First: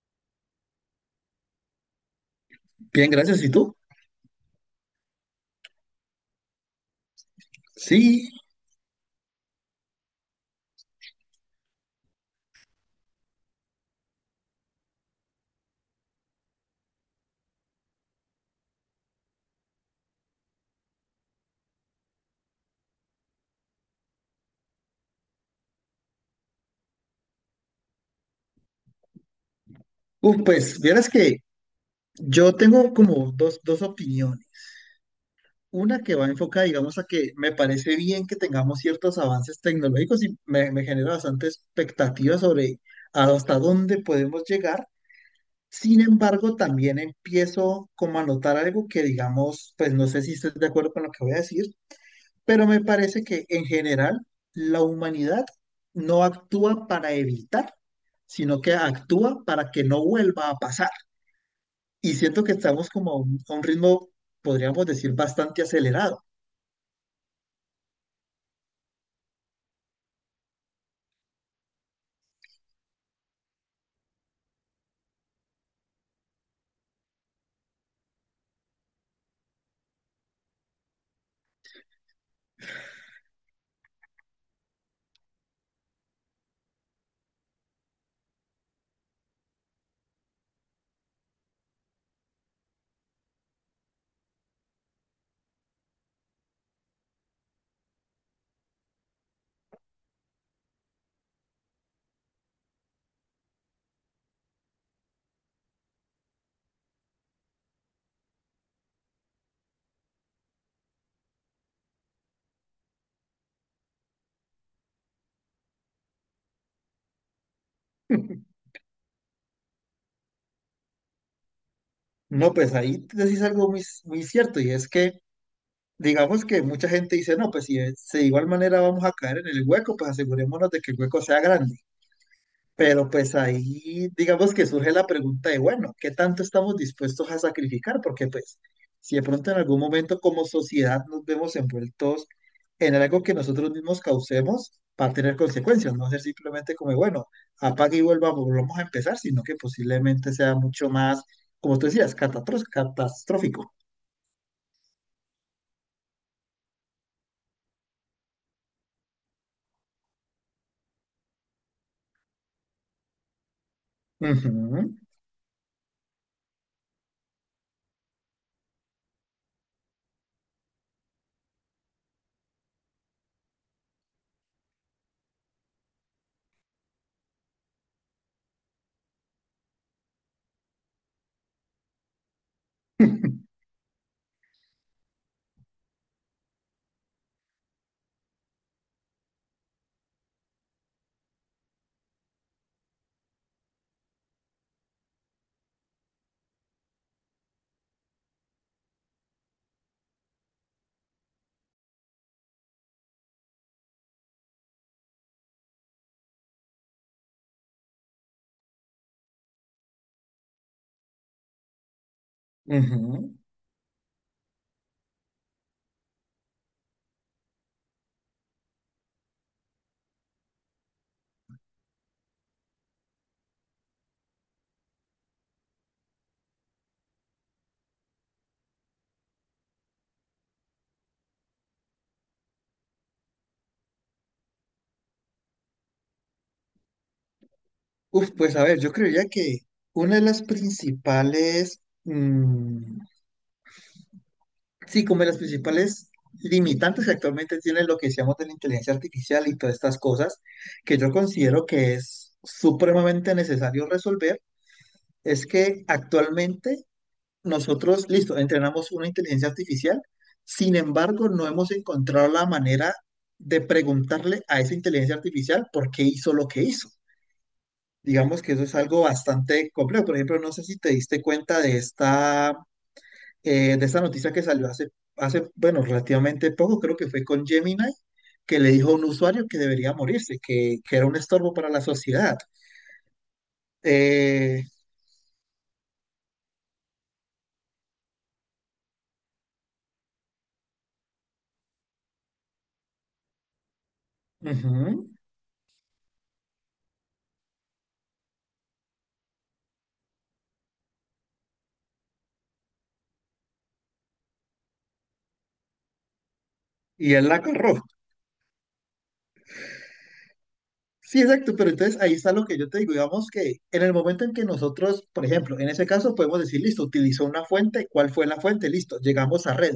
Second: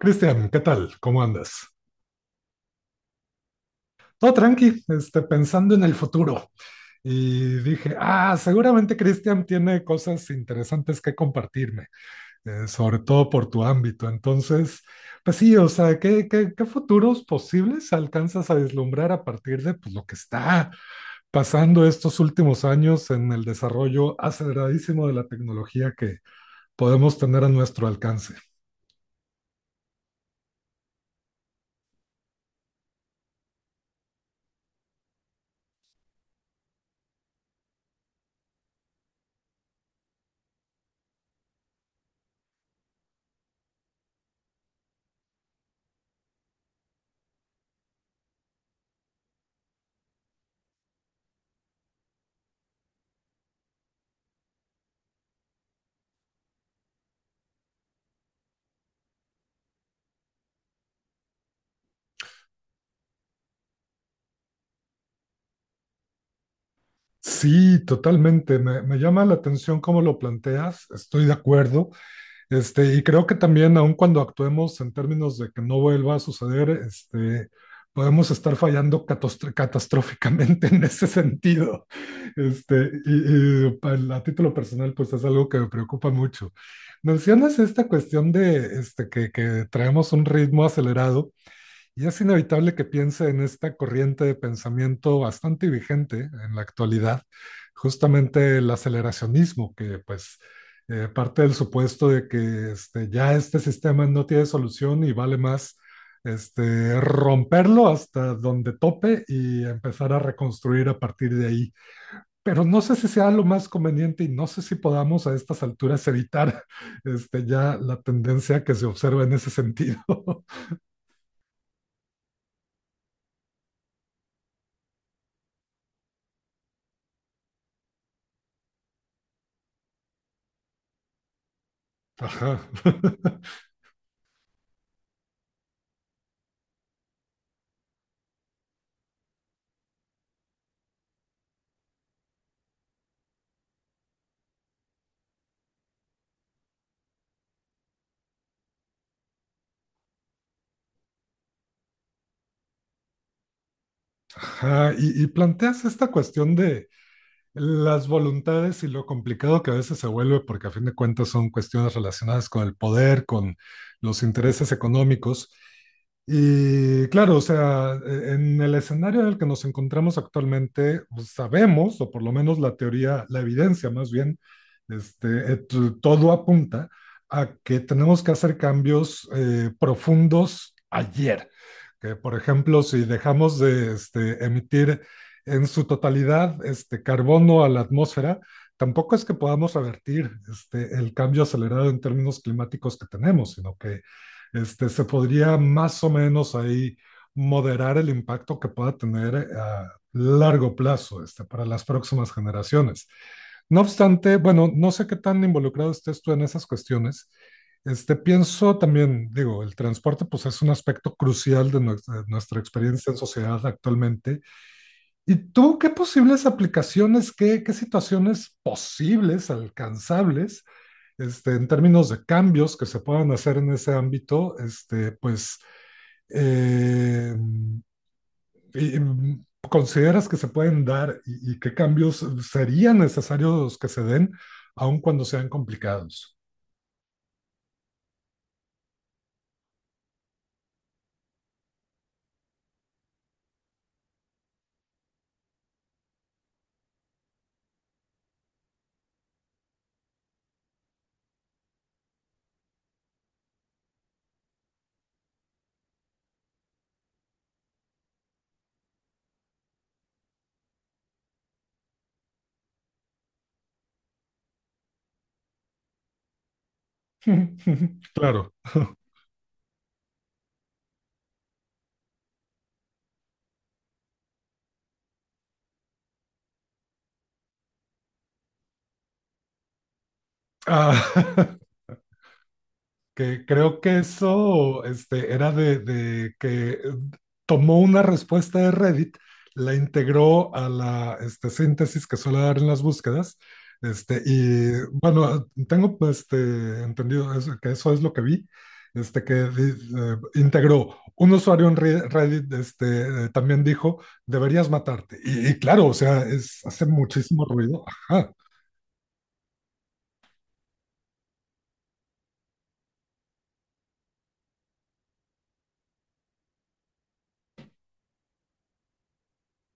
Cristian, ¿qué tal? ¿Cómo andas? Bien, gracias. ¿Y tú? Todo tranqui, pensando en el futuro. Y dije, Sí. Seguramente Cristian tiene cosas interesantes que compartirme, sobre todo por tu ámbito. Entonces, pues sí, o sea, ¿qué futuros posibles alcanzas a vislumbrar a partir de pues, lo que está pasando estos últimos años en el desarrollo aceleradísimo de la tecnología que podemos tener a nuestro alcance? Uf, pues vieras que yo tengo como dos opiniones. Una que va enfocada, digamos, a que me parece bien que tengamos ciertos avances tecnológicos y me genera bastante expectativa sobre hasta dónde podemos llegar. Sin embargo, también empiezo como a notar algo que, digamos, pues no sé si estés de acuerdo con lo que voy a decir, pero me parece que en general la humanidad no actúa para evitar, sino que actúa para que no vuelva a pasar. Y siento que estamos como a un ritmo, podríamos decir, bastante acelerado. Sí, totalmente. Me llama la atención cómo lo planteas. Estoy de acuerdo. Y creo que también, aun cuando actuemos en términos de que no vuelva a suceder, podemos estar fallando catastróficamente en ese sentido. A título personal, pues es algo que me preocupa mucho. Mencionas esta cuestión de que traemos un ritmo acelerado. Y es inevitable que piense en esta corriente de pensamiento bastante vigente en la actualidad, justamente el aceleracionismo, que pues parte del supuesto de que ya este sistema no tiene solución y vale más romperlo hasta donde tope y empezar a reconstruir a partir de ahí. Pero no sé si sea lo más conveniente y no sé si podamos a estas alturas evitar ya la tendencia que se observa en ese sentido. No, pues ahí decís algo muy cierto y es que digamos que mucha gente dice, no, pues si de igual manera vamos a caer en el hueco, pues asegurémonos de que el hueco sea grande. Ajá. Pero pues ahí digamos que surge la pregunta de, bueno, ¿qué tanto estamos dispuestos a sacrificar? Porque pues si de pronto en algún momento como sociedad nos vemos envueltos en algo que nosotros mismos causemos, va a tener consecuencias, no va a ser simplemente como, bueno, volvamos a empezar, sino que posiblemente sea mucho más, como tú decías, catastrófico. Ajá, y planteas esta cuestión de las voluntades y lo complicado que a veces se vuelve, porque a fin de cuentas son cuestiones relacionadas con el poder, con los intereses Ujú. económicos. Y claro, o sea, en el escenario en el que nos encontramos actualmente, pues, sabemos, o por lo menos la teoría, la evidencia más bien, este, et- todo apunta a que tenemos que hacer cambios profundos ayer, que por ejemplo, si dejamos de emitir en su totalidad carbono a la atmósfera, tampoco es que podamos revertir el cambio acelerado en términos climáticos que tenemos, sino que se podría más o menos ahí moderar el impacto que pueda tener a largo plazo para las próximas generaciones. No obstante, bueno, no sé qué tan involucrado estés tú en esas cuestiones, pienso también, digo, el transporte pues es un aspecto crucial de nuestra experiencia en Ujú. sociedad actualmente. ¿Y tú qué posibles aplicaciones, qué situaciones posibles, alcanzables, en términos de cambios que se puedan hacer en ese ámbito, pues, eh, y, y, consideras que se pueden dar y qué cambios serían necesarios que se den, aun cuando sean complicados? Uf, pues a ver, yo creería que una de las principales sí, como de las principales limitantes que actualmente tiene lo que decíamos de la inteligencia artificial y todas estas cosas, que yo considero que es supremamente necesario resolver, es que actualmente nosotros, listo, entrenamos una inteligencia artificial. Sin embargo, no hemos encontrado la manera de preguntarle a esa inteligencia artificial por qué hizo lo que hizo. Digamos Claro. que eso es algo bastante complejo. Por ejemplo, no sé si te diste cuenta de esta noticia que salió hace, bueno, relativamente poco. Creo que fue con Gemini, que le dijo a un usuario que debería morirse, que era un estorbo Ah, para la sociedad. que creo que Eh, eso era de que tomó una respuesta de Reddit, la integró a la síntesis que suele dar en las búsquedas. Y ujú, bueno, tengo pues, entendido que eso es lo que vi, este, que di- integró un usuario en Reddit, también dijo, deberías matarte. Y claro, o sea, es, hace y él la muchísimo agarró. ruido. Ajá, Sí, exacto, pero entonces ahí está lo que yo te digo. Digamos que en el momento en que nosotros, por ejemplo, en ese caso podemos decir, listo, utilizó una fuente. ¿Cuál fue la fuente? Listo, llegamos a red.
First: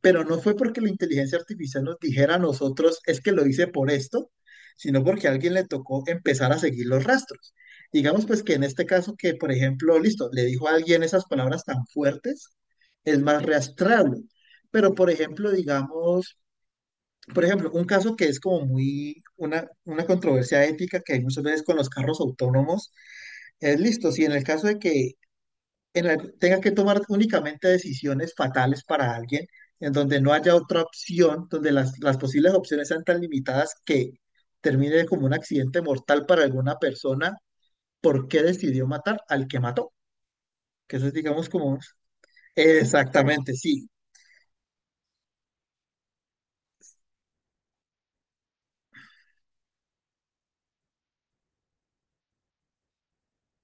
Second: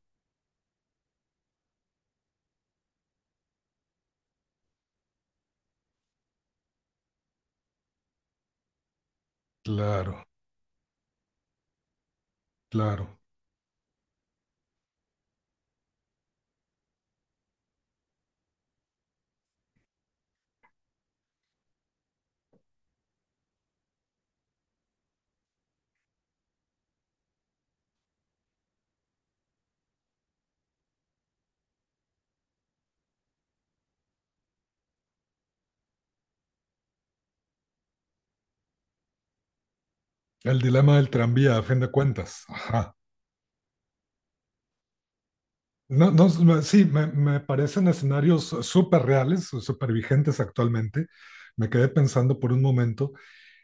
Pero no fue porque la inteligencia artificial nos dijera a nosotros, es que lo hice por esto, sino porque a alguien le tocó empezar a seguir los rastros. Digamos pues que en este caso que, por ejemplo, claro, listo, le dijo a alguien esas palabras tan fuertes, claro. es más rastreable. Pero, por ejemplo, digamos, por ejemplo, un caso que es como muy una controversia ética que hay muchas veces con los carros autónomos, es listo, si en el caso de que en la que tenga que tomar únicamente decisiones fatales para alguien, en donde no haya otra opción, donde las posibles opciones sean tan limitadas que termine como un accidente mortal para alguna persona, ¿por qué decidió matar al que mató? El Que dilema eso del es, digamos, tranvía, a como... fin de cuentas. Ajá. Exactamente, sí. No, no, me- Sí, me parecen escenarios súper reales, súper vigentes actualmente. Me quedé pensando por un momento.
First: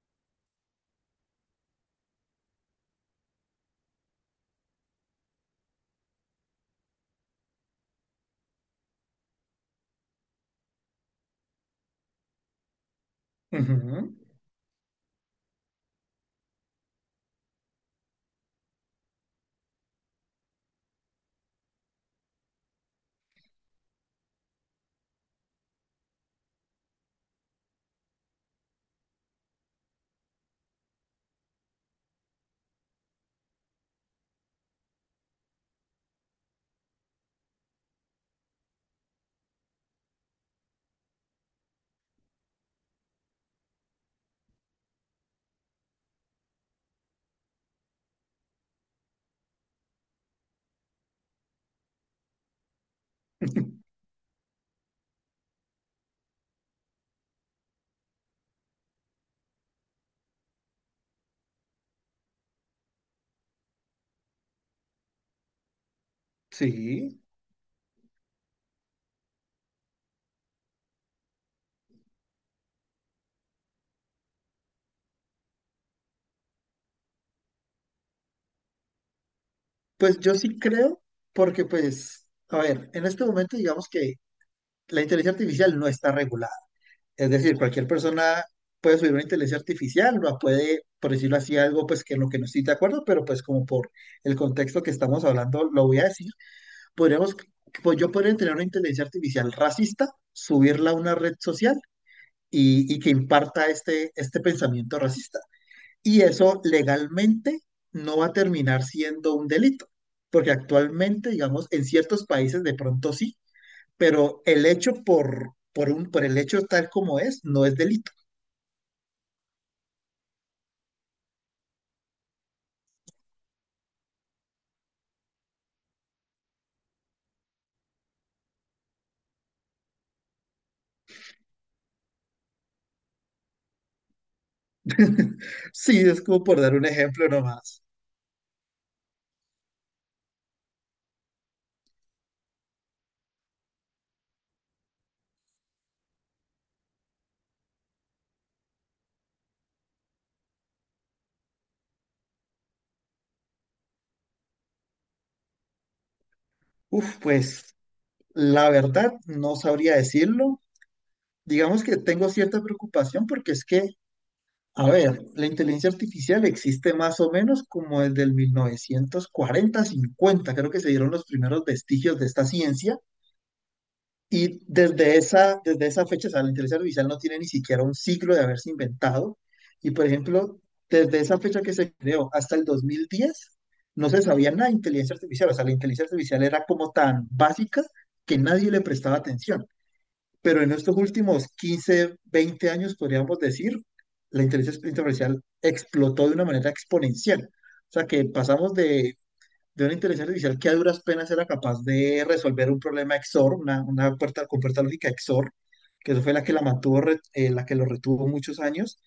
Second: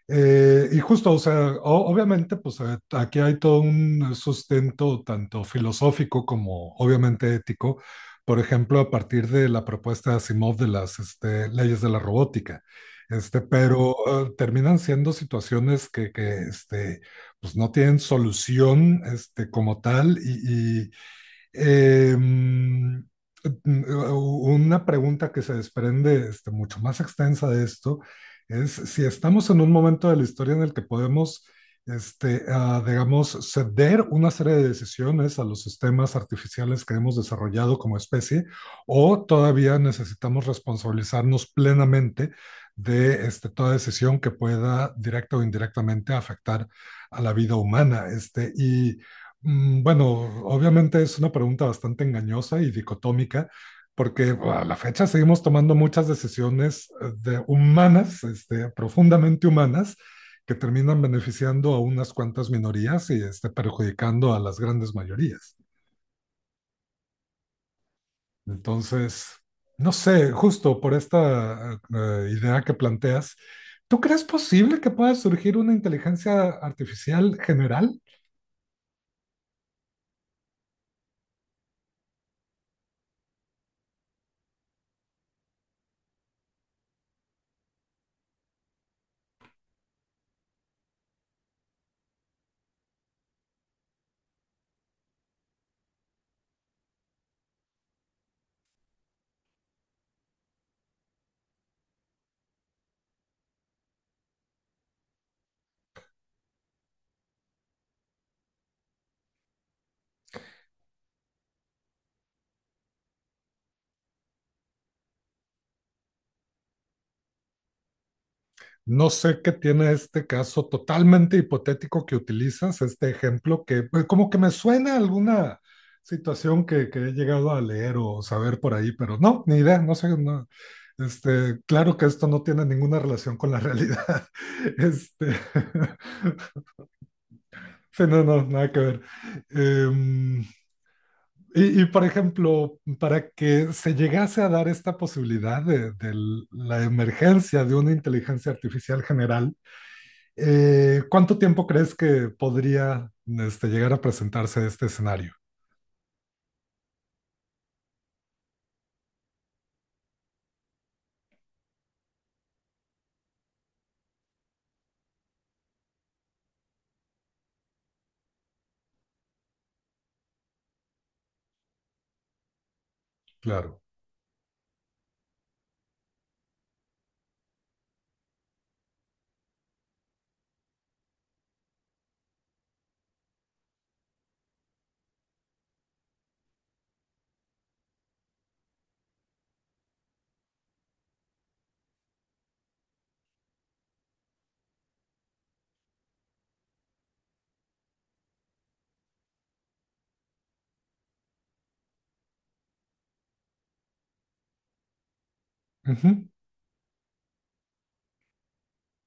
Y justo, o sea, obviamente, pues aquí hay todo un sustento tanto filosófico como obviamente ético. Por ejemplo, a partir de la propuesta de Asimov de las leyes de la robótica. Pero Ujú. Terminan siendo situaciones que pues no tienen solución como tal, eh, una pregunta que se desprende mucho más extensa de esto es si estamos en un momento de la historia en el que podemos, digamos, ceder una serie de decisiones a los sistemas artificiales que hemos desarrollado como especie, o todavía necesitamos responsabilizarnos plenamente de toda decisión que pueda directa o indirectamente afectar a la vida humana. Bueno, obviamente es una pregunta bastante engañosa y dicotómica, porque bueno, a la fecha seguimos tomando muchas decisiones de humanas, profundamente humanas, que terminan beneficiando a unas cuantas minorías y perjudicando a las grandes mayorías. Sí. Entonces, no sé, justo por esta idea que planteas, ¿tú crees posible que pueda surgir una inteligencia artificial general? Pues yo sí creo, porque pues, a ver, en este momento digamos que la inteligencia artificial no está regulada. Es decir, cualquier persona puede subir una inteligencia artificial, ¿no? Puede, por decirlo así, algo pues que en lo que no estoy de acuerdo, pero pues como por el contexto que estamos hablando, lo voy a decir. Podríamos, pues yo podría tener una inteligencia artificial racista, subirla a una red social y que imparta este, este pensamiento racista. Y eso legalmente no va a terminar siendo un delito, porque actualmente, digamos, en ciertos países de pronto sí, pero el hecho por el hecho tal como es, no es delito. No sé qué tiene este caso totalmente hipotético que utilizas, este ejemplo que pues, como que me suena a alguna situación que he llegado a leer o saber por ahí, pero no, ni idea, no sé, no, claro que esto no tiene ninguna relación con la realidad. Este, Sí, es como por dar un ejemplo nomás. sí, no, no, nada que ver. Em, por ejemplo, para que se llegase a dar esta posibilidad de la emergencia de una inteligencia artificial general, ¿cuánto tiempo crees que podría llegar a presentarse este escenario? Uf, pues la verdad no sabría decirlo. Digamos que tengo cierta preocupación porque es que, a ver, la inteligencia artificial existe más o menos como desde el 1940-1950. Creo que se dieron los primeros vestigios de esta ciencia. Claro. Y desde esa fecha, o sea, la inteligencia artificial no tiene ni siquiera un ciclo de haberse inventado. Y por ejemplo, desde esa fecha que se creó hasta el 2010, no se sabía nada de inteligencia artificial. O sea, la inteligencia artificial era como tan básica que nadie le prestaba atención. Pero en estos últimos 15, 20 años, podríamos decir, la inteligencia artificial explotó de una manera exponencial. O sea, que pasamos de una inteligencia artificial que a duras penas era capaz de resolver un problema XOR, una puerta con puerta lógica XOR, que eso Ujú. fue la que la mantuvo, la que lo retuvo muchos años,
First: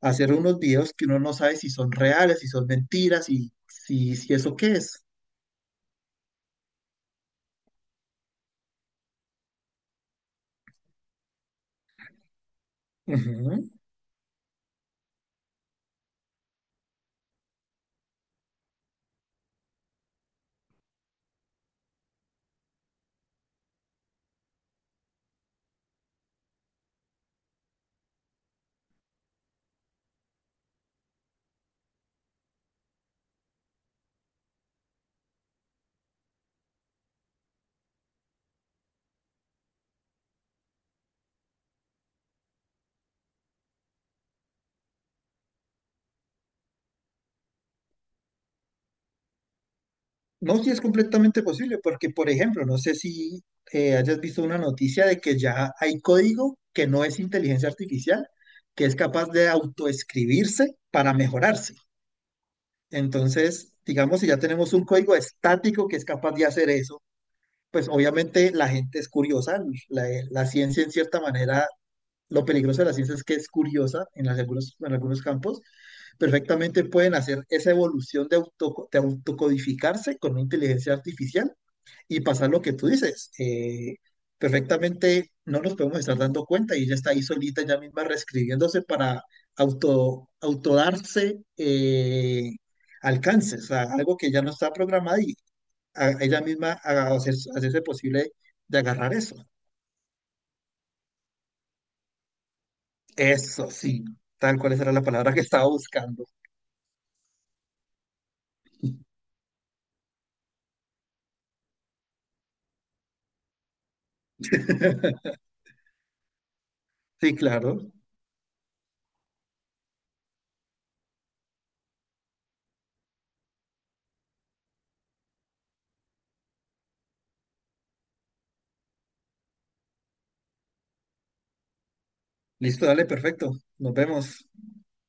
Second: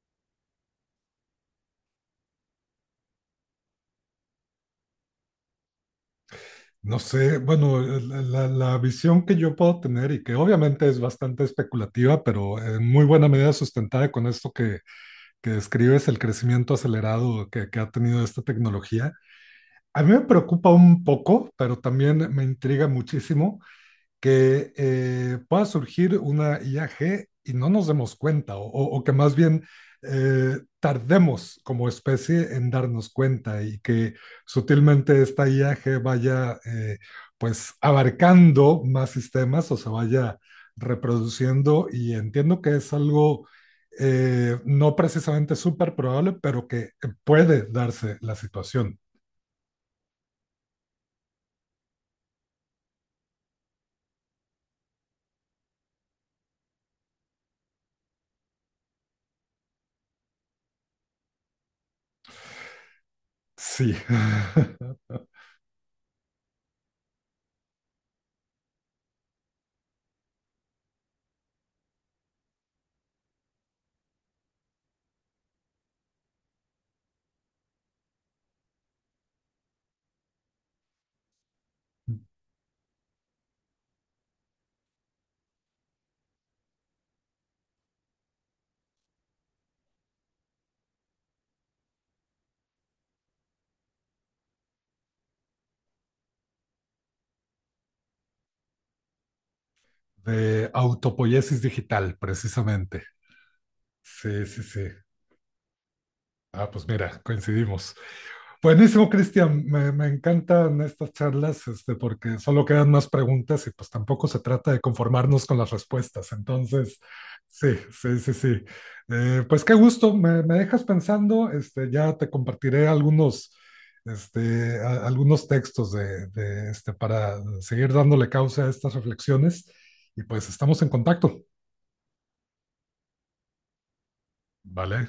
a hacer unos videos que uno no sabe si son reales, si son mentiras, y si eso qué es. No sé, bueno, la visión que yo puedo tener y que obviamente es bastante especulativa, pero en muy buena medida Ujú. sustentada con esto que describes, el crecimiento acelerado que ha tenido esta tecnología, a mí me preocupa un poco, pero también me intriga muchísimo que pueda surgir una IAG y no nos demos cuenta, o que más bien tardemos como especie en darnos cuenta y que sutilmente esta IAG vaya pues abarcando más sistemas o se vaya reproduciendo, y entiendo que es algo no precisamente súper probable, pero que puede darse la situación. No, sí es completamente posible, porque, por ejemplo, no sé si hayas visto una noticia de que ya hay código que no es inteligencia artificial, que es capaz de autoescribirse para mejorarse. Entonces, Sí, digamos, si ya tenemos un código estático que es capaz de hacer eso, pues obviamente la gente es curiosa. La, la ciencia, en cierta manera, lo peligroso de la ciencia es que es curiosa en algunos, en algunos campos. Perfectamente pueden hacer esa evolución de, de autocodificarse con una inteligencia artificial y pasa lo que tú dices, perfectamente no nos podemos estar dando cuenta y ya está ahí solita, ya misma reescribiéndose para autodarse alcances, o sea, algo que ya no está programado y ella misma hacerse posible de agarrar eso. de autopoiesis digital, precisamente. Eso sí, Sí, tal sí, cual esa sí. era la palabra que estaba buscando. Ah, pues mira, coincidimos. Buenísimo, Cristian. Me encantan estas charlas, porque solo quedan más preguntas y pues tampoco se trata de conformarnos con las respuestas. Entonces, Sí, sí, claro. sí, sí, sí. Pues qué gusto, me dejas pensando. Ya te compartiré algunos, algunos textos de para seguir dándole causa a estas reflexiones. Y pues estamos en contacto. Listo, dale, perfecto. Nos vemos. Vale.